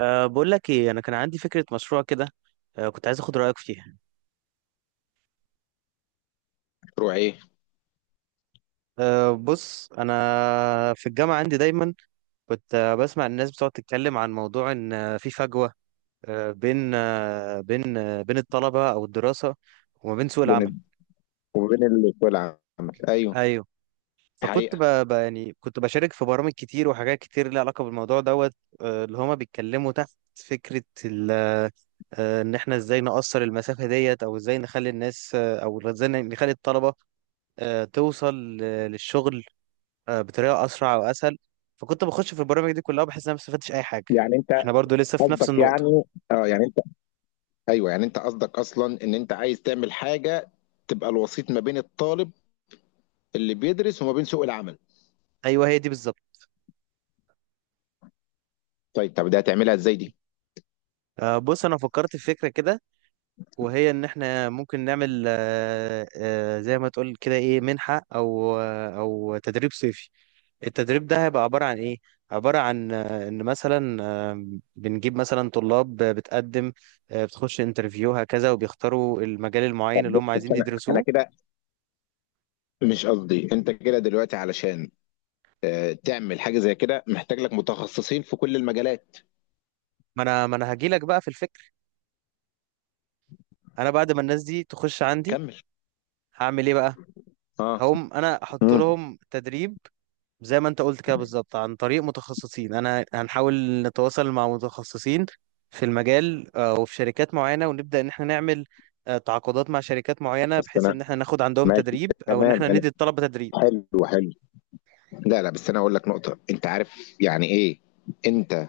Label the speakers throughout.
Speaker 1: بقول لك ايه، انا كان عندي فكره مشروع كده. كنت عايز اخد رايك فيها.
Speaker 2: مشروع ايه؟
Speaker 1: بص، انا في الجامعه عندي دايما كنت بسمع الناس بتقعد تتكلم عن موضوع ان في فجوه أه بين أه بين أه بين الطلبه او الدراسه وما بين سوق
Speaker 2: بين
Speaker 1: العمل.
Speaker 2: ال... وبين السوق العام. ايوه،
Speaker 1: ايوه.
Speaker 2: دي
Speaker 1: فكنت
Speaker 2: حقيقه.
Speaker 1: يعني كنت بشارك في برامج كتير وحاجات كتير ليها علاقه بالموضوع دوت. اللي هما بيتكلموا تحت فكره ان احنا ازاي نقصر المسافه ديت، او ازاي نخلي الناس، او ازاي نخلي الطلبه توصل للشغل بطريقه اسرع واسهل. فكنت بخش في البرامج دي كلها وبحس ان انا ما استفدتش اي حاجه.
Speaker 2: يعني انت
Speaker 1: احنا برضو لسه في نفس
Speaker 2: قصدك،
Speaker 1: النقطه.
Speaker 2: يعني اه، يعني انت، ايوه يعني انت قصدك اصلا ان انت عايز تعمل حاجه تبقى الوسيط ما بين الطالب اللي بيدرس وما بين سوق العمل.
Speaker 1: ايوه، هي دي بالظبط.
Speaker 2: طيب، طب ده هتعملها ازاي دي؟
Speaker 1: بص انا فكرت في فكره كده، وهي ان احنا ممكن نعمل زي ما تقول كده، ايه، منحه او تدريب صيفي. التدريب ده هيبقى عباره عن ايه؟ عباره عن ان مثلا بنجيب مثلا طلاب بتقدم، بتخش انترفيو هكذا وبيختاروا المجال المعين اللي هم
Speaker 2: بس
Speaker 1: عايزين
Speaker 2: انا
Speaker 1: يدرسوه.
Speaker 2: كده، مش قصدي انت كده دلوقتي علشان تعمل حاجه زي كده محتاج لك متخصصين في كل المجالات.
Speaker 1: ما انا هجيلك بقى في الفكره. انا بعد ما الناس دي تخش عندي
Speaker 2: كمل.
Speaker 1: هعمل ايه بقى؟
Speaker 2: اه.
Speaker 1: هقوم انا احط
Speaker 2: امم
Speaker 1: لهم تدريب، زي ما انت قلت كده بالظبط، عن طريق متخصصين. انا هنحاول نتواصل مع متخصصين في المجال، وفي شركات معينة، ونبدأ ان احنا نعمل تعاقدات مع شركات معينة،
Speaker 2: بس
Speaker 1: بحيث
Speaker 2: انا،
Speaker 1: ان احنا ناخد عندهم
Speaker 2: ماشي،
Speaker 1: تدريب او ان
Speaker 2: تمام،
Speaker 1: احنا
Speaker 2: انا،
Speaker 1: ندي الطلبة تدريب.
Speaker 2: حلو حلو. لا لا، بس انا اقول لك نقطه. انت عارف يعني ايه؟ انت،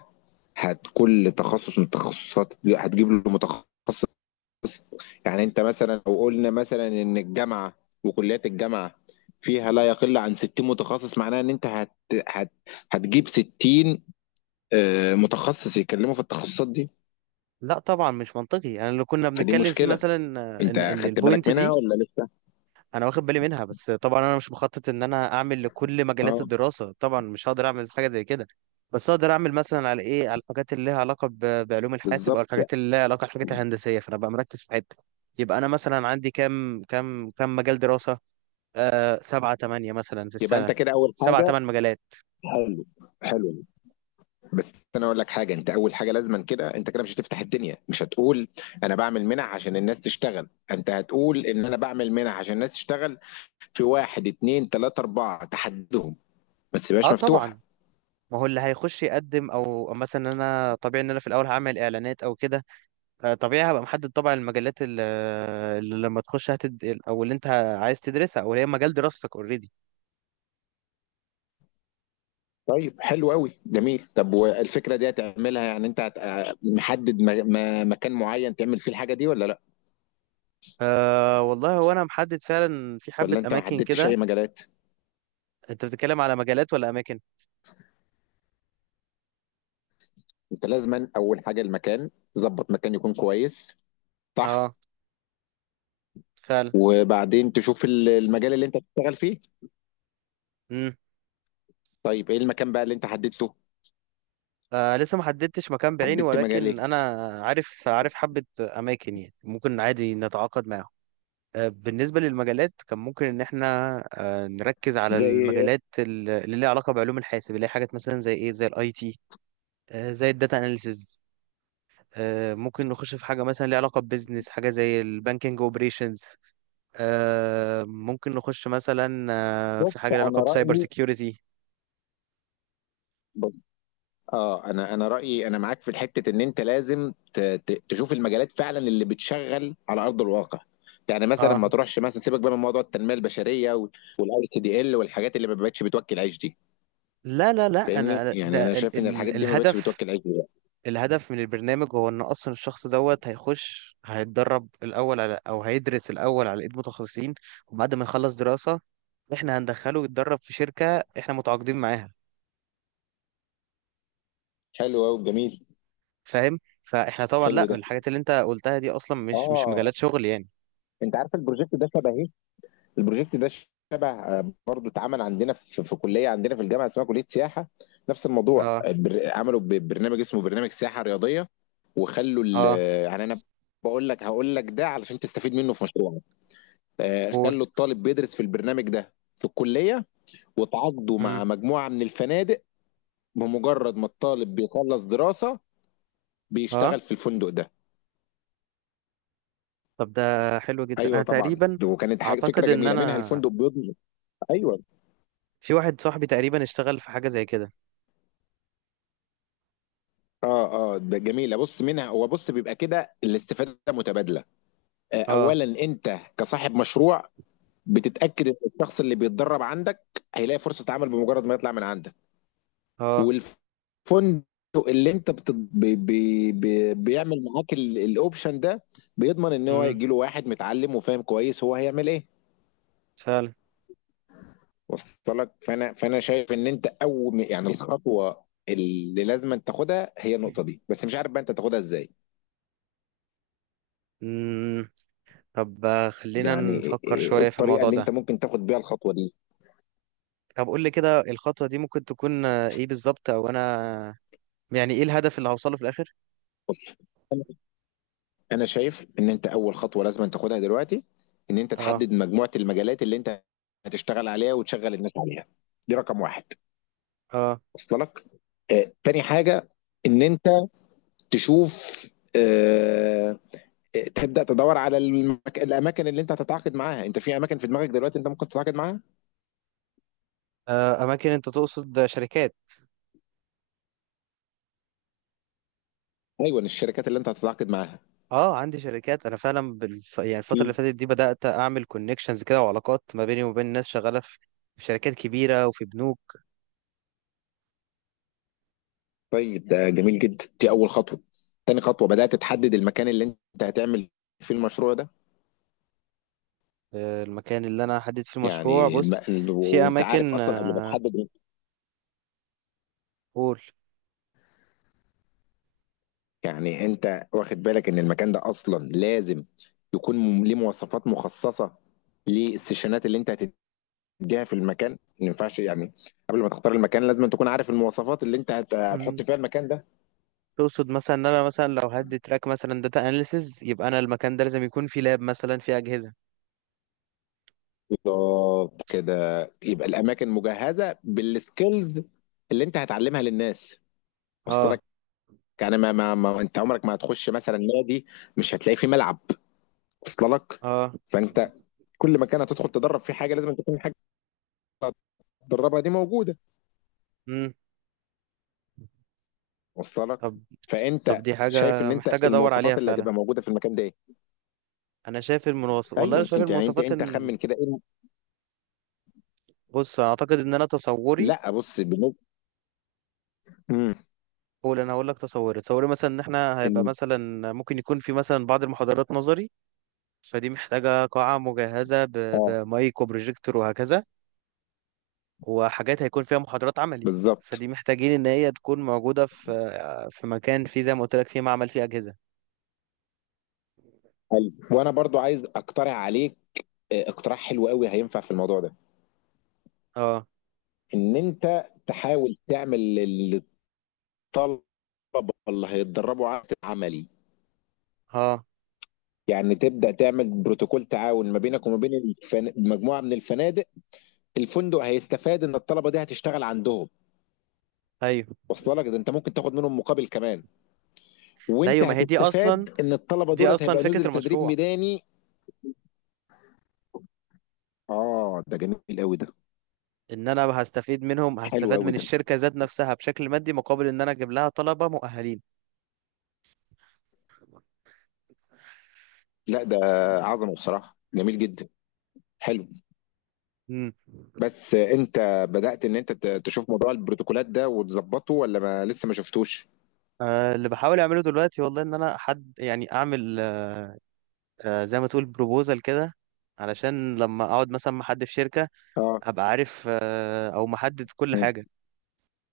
Speaker 2: هت كل تخصص من التخصصات هتجيب له متخصص. يعني انت مثلا لو قلنا مثلا ان الجامعه وكليات الجامعه فيها لا يقل عن 60 متخصص، معناها ان انت هت... هتجيب 60 متخصص يتكلموا في التخصصات دي.
Speaker 1: لا طبعا مش منطقي. انا اللي كنا
Speaker 2: فدي
Speaker 1: بنتكلم فيه
Speaker 2: مشكله.
Speaker 1: مثلا،
Speaker 2: انت
Speaker 1: ان
Speaker 2: خدت بالك
Speaker 1: البوينت
Speaker 2: منها
Speaker 1: دي
Speaker 2: ولا لسه؟
Speaker 1: انا واخد بالي منها. بس طبعا انا مش مخطط ان انا اعمل لكل مجالات
Speaker 2: اه،
Speaker 1: الدراسه، طبعا مش هقدر اعمل حاجه زي كده. بس اقدر اعمل مثلا على ايه، على الحاجات اللي لها علاقه بعلوم الحاسب، او
Speaker 2: بالظبط.
Speaker 1: الحاجات اللي لها علاقه بالحاجات الهندسيه. فانا بقى مركز في حته. يبقى انا مثلا عندي كام مجال دراسه، سبعة تمانية مثلا في
Speaker 2: يبقى
Speaker 1: السنه،
Speaker 2: انت كده اول
Speaker 1: سبعة
Speaker 2: حاجه،
Speaker 1: تمن مجالات.
Speaker 2: حلو حلو. بس انا اقول لك حاجه. انت اول حاجه لازما كده، انت كده مش هتفتح الدنيا، مش هتقول انا بعمل منح عشان الناس تشتغل، انت هتقول ان انا بعمل منح عشان الناس تشتغل في واحد اتنين تلاته اربعه، تحدهم، ما
Speaker 1: اه
Speaker 2: تسيبهاش مفتوحه.
Speaker 1: طبعا. ما هو اللي هيخش يقدم، او مثلا انا طبيعي ان انا في الاول هعمل اعلانات او كده. طبيعي هبقى محدد طبعا المجالات اللي لما تخش او اللي انت عايز تدرسها، او اللي هي مجال دراستك اوريدي.
Speaker 2: طيب، حلو قوي، جميل. طب والفكره دي هتعملها يعني انت هت... محدد مكان معين تعمل فيه الحاجه دي ولا لا؟
Speaker 1: والله هو انا محدد فعلا في حبة
Speaker 2: ولا انت ما
Speaker 1: اماكن
Speaker 2: حددتش
Speaker 1: كده.
Speaker 2: اي مجالات؟
Speaker 1: انت بتتكلم على مجالات ولا اماكن؟
Speaker 2: انت لازما اول حاجه المكان، تظبط مكان يكون كويس. صح.
Speaker 1: اه فعلا.
Speaker 2: وبعدين تشوف المجال اللي انت هتشتغل فيه.
Speaker 1: امم.
Speaker 2: طيب ايه المكان بقى اللي انت حددته؟
Speaker 1: لسه ما حددتش مكان بعيني،
Speaker 2: حددت مجال
Speaker 1: ولكن
Speaker 2: ايه؟
Speaker 1: انا عارف حبة اماكن، يعني ممكن عادي نتعاقد معاهم. بالنسبة للمجالات، كان ممكن ان احنا نركز على
Speaker 2: زي،
Speaker 1: المجالات اللي ليها علاقة بعلوم الحاسب، اللي هي حاجات مثلا زي ايه، زي الاي تي، زي الداتا اناليسز. ممكن نخش في حاجة مثلا ليها علاقة ببيزنس، حاجة زي البانكينج اوبريشنز. ممكن نخش مثلا
Speaker 2: بص
Speaker 1: في حاجة ليها علاقة
Speaker 2: انا
Speaker 1: بسايبر
Speaker 2: رايي،
Speaker 1: سيكيورتي.
Speaker 2: بص، اه انا رايي، انا معاك في الحته ان انت لازم تشوف المجالات فعلا اللي بتشغل على ارض الواقع. يعني مثلا
Speaker 1: اه.
Speaker 2: ما تروحش مثلا، سيبك بقى من موضوع التنميه البشريه والاي سي دي ال والحاجات اللي ما بقتش بتوكل عيش دي.
Speaker 1: لا، لا، لا،
Speaker 2: فاهمني؟
Speaker 1: انا
Speaker 2: يعني
Speaker 1: ده
Speaker 2: انا
Speaker 1: ال
Speaker 2: شايف ان الحاجات
Speaker 1: ال
Speaker 2: دي ما بقتش
Speaker 1: الهدف.
Speaker 2: بتوكل عيش دلوقتي.
Speaker 1: الهدف من البرنامج هو ان اصلا الشخص دوت هيخش هيتدرب الاول على، او هيدرس الاول على ايد متخصصين، وبعد ما يخلص دراسة احنا هندخله يتدرب في شركة احنا متعاقدين معاها.
Speaker 2: حلو قوي، جميل.
Speaker 1: فاهم؟ فاحنا طبعا
Speaker 2: حلو
Speaker 1: لا،
Speaker 2: ده.
Speaker 1: الحاجات اللي انت قلتها دي اصلا مش
Speaker 2: اه.
Speaker 1: مجالات شغل يعني.
Speaker 2: انت عارف البروجكت ده شبه، البروجكت ده شبه برضه اتعمل عندنا في كليه عندنا في الجامعه اسمها كليه سياحه. نفس الموضوع
Speaker 1: اه.
Speaker 2: عملوا برنامج اسمه برنامج سياحه رياضيه وخلوا ال-
Speaker 1: اه،
Speaker 2: يعني انا بقول لك، هقول لك ده علشان تستفيد منه في مشروعك.
Speaker 1: قول.
Speaker 2: خلوا الطالب بيدرس في البرنامج ده في الكليه وتعاقدوا مع
Speaker 1: امم.
Speaker 2: مجموعه من الفنادق. بمجرد ما الطالب بيخلص دراسه
Speaker 1: اه.
Speaker 2: بيشتغل في الفندق ده.
Speaker 1: طب ده حلو جدا. انا
Speaker 2: ايوه طبعا،
Speaker 1: تقريبا
Speaker 2: وكانت حاجه، فكره
Speaker 1: اعتقد ان
Speaker 2: جميله منها
Speaker 1: انا،
Speaker 2: الفندق بيضمن. ايوه.
Speaker 1: في واحد صاحبي تقريبا اشتغل في حاجه زي كده.
Speaker 2: اه اه ده جميله، بص منها، هو بص بيبقى كده الاستفاده متبادله.
Speaker 1: اه،
Speaker 2: اولا انت كصاحب مشروع بتتاكد ان الشخص اللي بيتدرب عندك هيلاقي فرصه عمل بمجرد ما يطلع من عندك.
Speaker 1: اه.
Speaker 2: والفندق اللي انت بت... بي... بي... بي... بيعمل معاك الاوبشن ده، بيضمن ان هو
Speaker 1: امم،
Speaker 2: يجي له واحد متعلم وفاهم كويس هو هيعمل ايه.
Speaker 1: فعلا.
Speaker 2: وصل لك؟ فانا شايف ان انت اول يعني الخطوه اللي لازم تاخدها هي النقطه دي، بس مش عارف بقى انت تاخدها ازاي.
Speaker 1: امم. طب، خلينا
Speaker 2: يعني
Speaker 1: نفكر
Speaker 2: إيه
Speaker 1: شويه في
Speaker 2: الطريقه
Speaker 1: الموضوع
Speaker 2: اللي
Speaker 1: ده.
Speaker 2: انت ممكن تاخد بيها الخطوه دي؟
Speaker 1: طب قول لي كده، الخطوه دي ممكن تكون ايه بالظبط؟ او انا يعني ايه الهدف اللي هوصله في الاخر؟
Speaker 2: بص، انا شايف ان انت اول خطوه لازم تاخدها دلوقتي ان انت
Speaker 1: اه.
Speaker 2: تحدد مجموعه المجالات اللي انت هتشتغل عليها وتشغل الناس عليها. دي رقم واحد.
Speaker 1: اه.
Speaker 2: وصل لك. تاني حاجه ان انت تشوف آه، تبدا تدور على الاماكن اللي انت هتتعاقد معاها. انت في اماكن في دماغك دلوقتي انت ممكن تتعاقد معاها؟
Speaker 1: اماكن انت تقصد، شركات؟
Speaker 2: ايوه الشركات اللي انت هتتعاقد معاها
Speaker 1: اه، عندي شركات انا فعلا يعني الفتره اللي
Speaker 2: في.
Speaker 1: فاتت دي بدات اعمل كونكشنز كده، وعلاقات ما بيني وبين ناس شغاله في شركات كبيره وفي بنوك.
Speaker 2: طيب ده جميل جدا، دي اول خطوه. تاني خطوه بدات تحدد المكان اللي انت هتعمل فيه المشروع ده.
Speaker 1: المكان اللي انا هحدد فيه المشروع،
Speaker 2: يعني الم...
Speaker 1: بص،
Speaker 2: ال-
Speaker 1: في
Speaker 2: وانت عارف
Speaker 1: اماكن
Speaker 2: اصلا قبل ما تحدد،
Speaker 1: قول.
Speaker 2: يعني انت واخد بالك ان المكان ده اصلا لازم يكون ليه مواصفات مخصصه للسيشنات اللي انت هتديها في المكان. ما ينفعش يعني قبل ما تختار المكان لازم تكون عارف المواصفات اللي انت هت... هتحط
Speaker 1: مم.
Speaker 2: فيها المكان ده.
Speaker 1: تقصد مثلا ان انا مثلا لو هدي تراك مثلا داتا اناليسز، يبقى انا المكان ده لازم يكون فيه لاب مثلا، فيه اجهزه.
Speaker 2: بالظبط كده، يبقى الاماكن مجهزه بالسكيلز اللي انت هتعلمها للناس. وصل؟
Speaker 1: اه.
Speaker 2: يعني ما انت عمرك ما هتخش مثلا نادي مش هتلاقي فيه ملعب. وصل لك؟
Speaker 1: اه.
Speaker 2: فانت كل مكان هتدخل تدرب فيه حاجه لازم تكون الحاجه اللي هتدربها دي موجوده.
Speaker 1: امم.
Speaker 2: وصل لك؟
Speaker 1: طب طب
Speaker 2: فانت
Speaker 1: دي
Speaker 2: شايف
Speaker 1: حاجه
Speaker 2: ان انت
Speaker 1: محتاجه ادور عليها
Speaker 2: المواصفات اللي
Speaker 1: فعلا.
Speaker 2: هتبقى موجوده في المكان ده ايه؟
Speaker 1: انا شايف المنوصف، والله انا
Speaker 2: ايوه،
Speaker 1: شايف
Speaker 2: انت يعني انت
Speaker 1: المواصفات
Speaker 2: انت
Speaker 1: ان،
Speaker 2: خمن كده ايه؟
Speaker 1: بص انا اعتقد ان انا تصوري.
Speaker 2: لا، بص بالنسبه، امم
Speaker 1: قول. انا هقول لك تصوري. تصوري مثلا ان احنا هيبقى
Speaker 2: ان،
Speaker 1: مثلا ممكن يكون في مثلا بعض المحاضرات نظري، فدي محتاجة قاعة مجهزة
Speaker 2: اه
Speaker 1: بمايك وبروجيكتور وهكذا. وحاجات هيكون فيها محاضرات عملي،
Speaker 2: بالظبط.
Speaker 1: فدي محتاجين ان هي تكون موجودة في مكان، فيه زي ما قلت لك فيه معمل، فيه أجهزة.
Speaker 2: حلو. وانا برضو عايز اقترح عليك اقتراح حلو قوي هينفع في الموضوع ده.
Speaker 1: اه.
Speaker 2: ان انت تحاول تعمل للطلبه اللي هيتدربوا عمل عملي.
Speaker 1: اه.
Speaker 2: يعني تبدأ تعمل بروتوكول تعاون ما بينك وما بين مجموعة من الفنادق. الفندق هيستفاد ان الطلبة دي هتشتغل عندهم.
Speaker 1: ايوه.
Speaker 2: واصله لك؟ ده انت ممكن تاخد منهم مقابل كمان.
Speaker 1: لا
Speaker 2: وانت
Speaker 1: ايوه، ما هي دي اصلا،
Speaker 2: هتستفاد ان الطلبة
Speaker 1: دي
Speaker 2: دولت
Speaker 1: اصلا
Speaker 2: هيبقى
Speaker 1: فكرة
Speaker 2: نزل تدريب
Speaker 1: المشروع.
Speaker 2: ميداني. اه، ده جميل قوي ده.
Speaker 1: ان انا هستفيد منهم،
Speaker 2: حلو
Speaker 1: هستفاد
Speaker 2: قوي
Speaker 1: من
Speaker 2: ده.
Speaker 1: الشركة ذات نفسها بشكل مادي مقابل ان انا اجيب لها طلبة مؤهلين.
Speaker 2: لا، ده عظمة بصراحة، جميل جدا. حلو.
Speaker 1: امم.
Speaker 2: بس انت بدأت ان انت تشوف موضوع البروتوكولات ده وتظبطه ولا ما لسه ما شفتوش؟
Speaker 1: اللي بحاول اعمله دلوقتي والله، ان انا حد يعني اعمل زي ما تقول بروبوزال كده، علشان لما اقعد مثلا مع حد في شركة،
Speaker 2: اه.
Speaker 1: ابقى عارف او محدد كل
Speaker 2: مم.
Speaker 1: حاجة.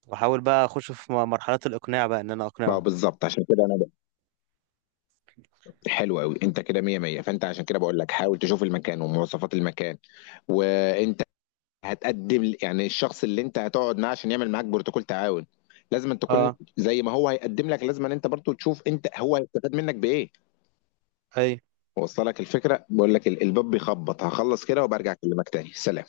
Speaker 1: واحاول بقى اخش في مرحلة الاقناع بقى، ان انا
Speaker 2: بقى
Speaker 1: اقنعهم.
Speaker 2: بالظبط، عشان كده حلو قوي انت كده مية مية. فانت عشان كده بقول لك حاول تشوف المكان ومواصفات المكان. وانت هتقدم يعني الشخص اللي انت هتقعد معاه عشان يعمل معاك بروتوكول تعاون لازم أن تكون
Speaker 1: اه.
Speaker 2: زي ما هو هيقدم لك لازم أن انت برضو تشوف انت هو هيستفاد منك بايه.
Speaker 1: اي.
Speaker 2: وصل لك الفكرة؟ بقول لك الباب بيخبط، هخلص كده وبرجع اكلمك تاني. سلام.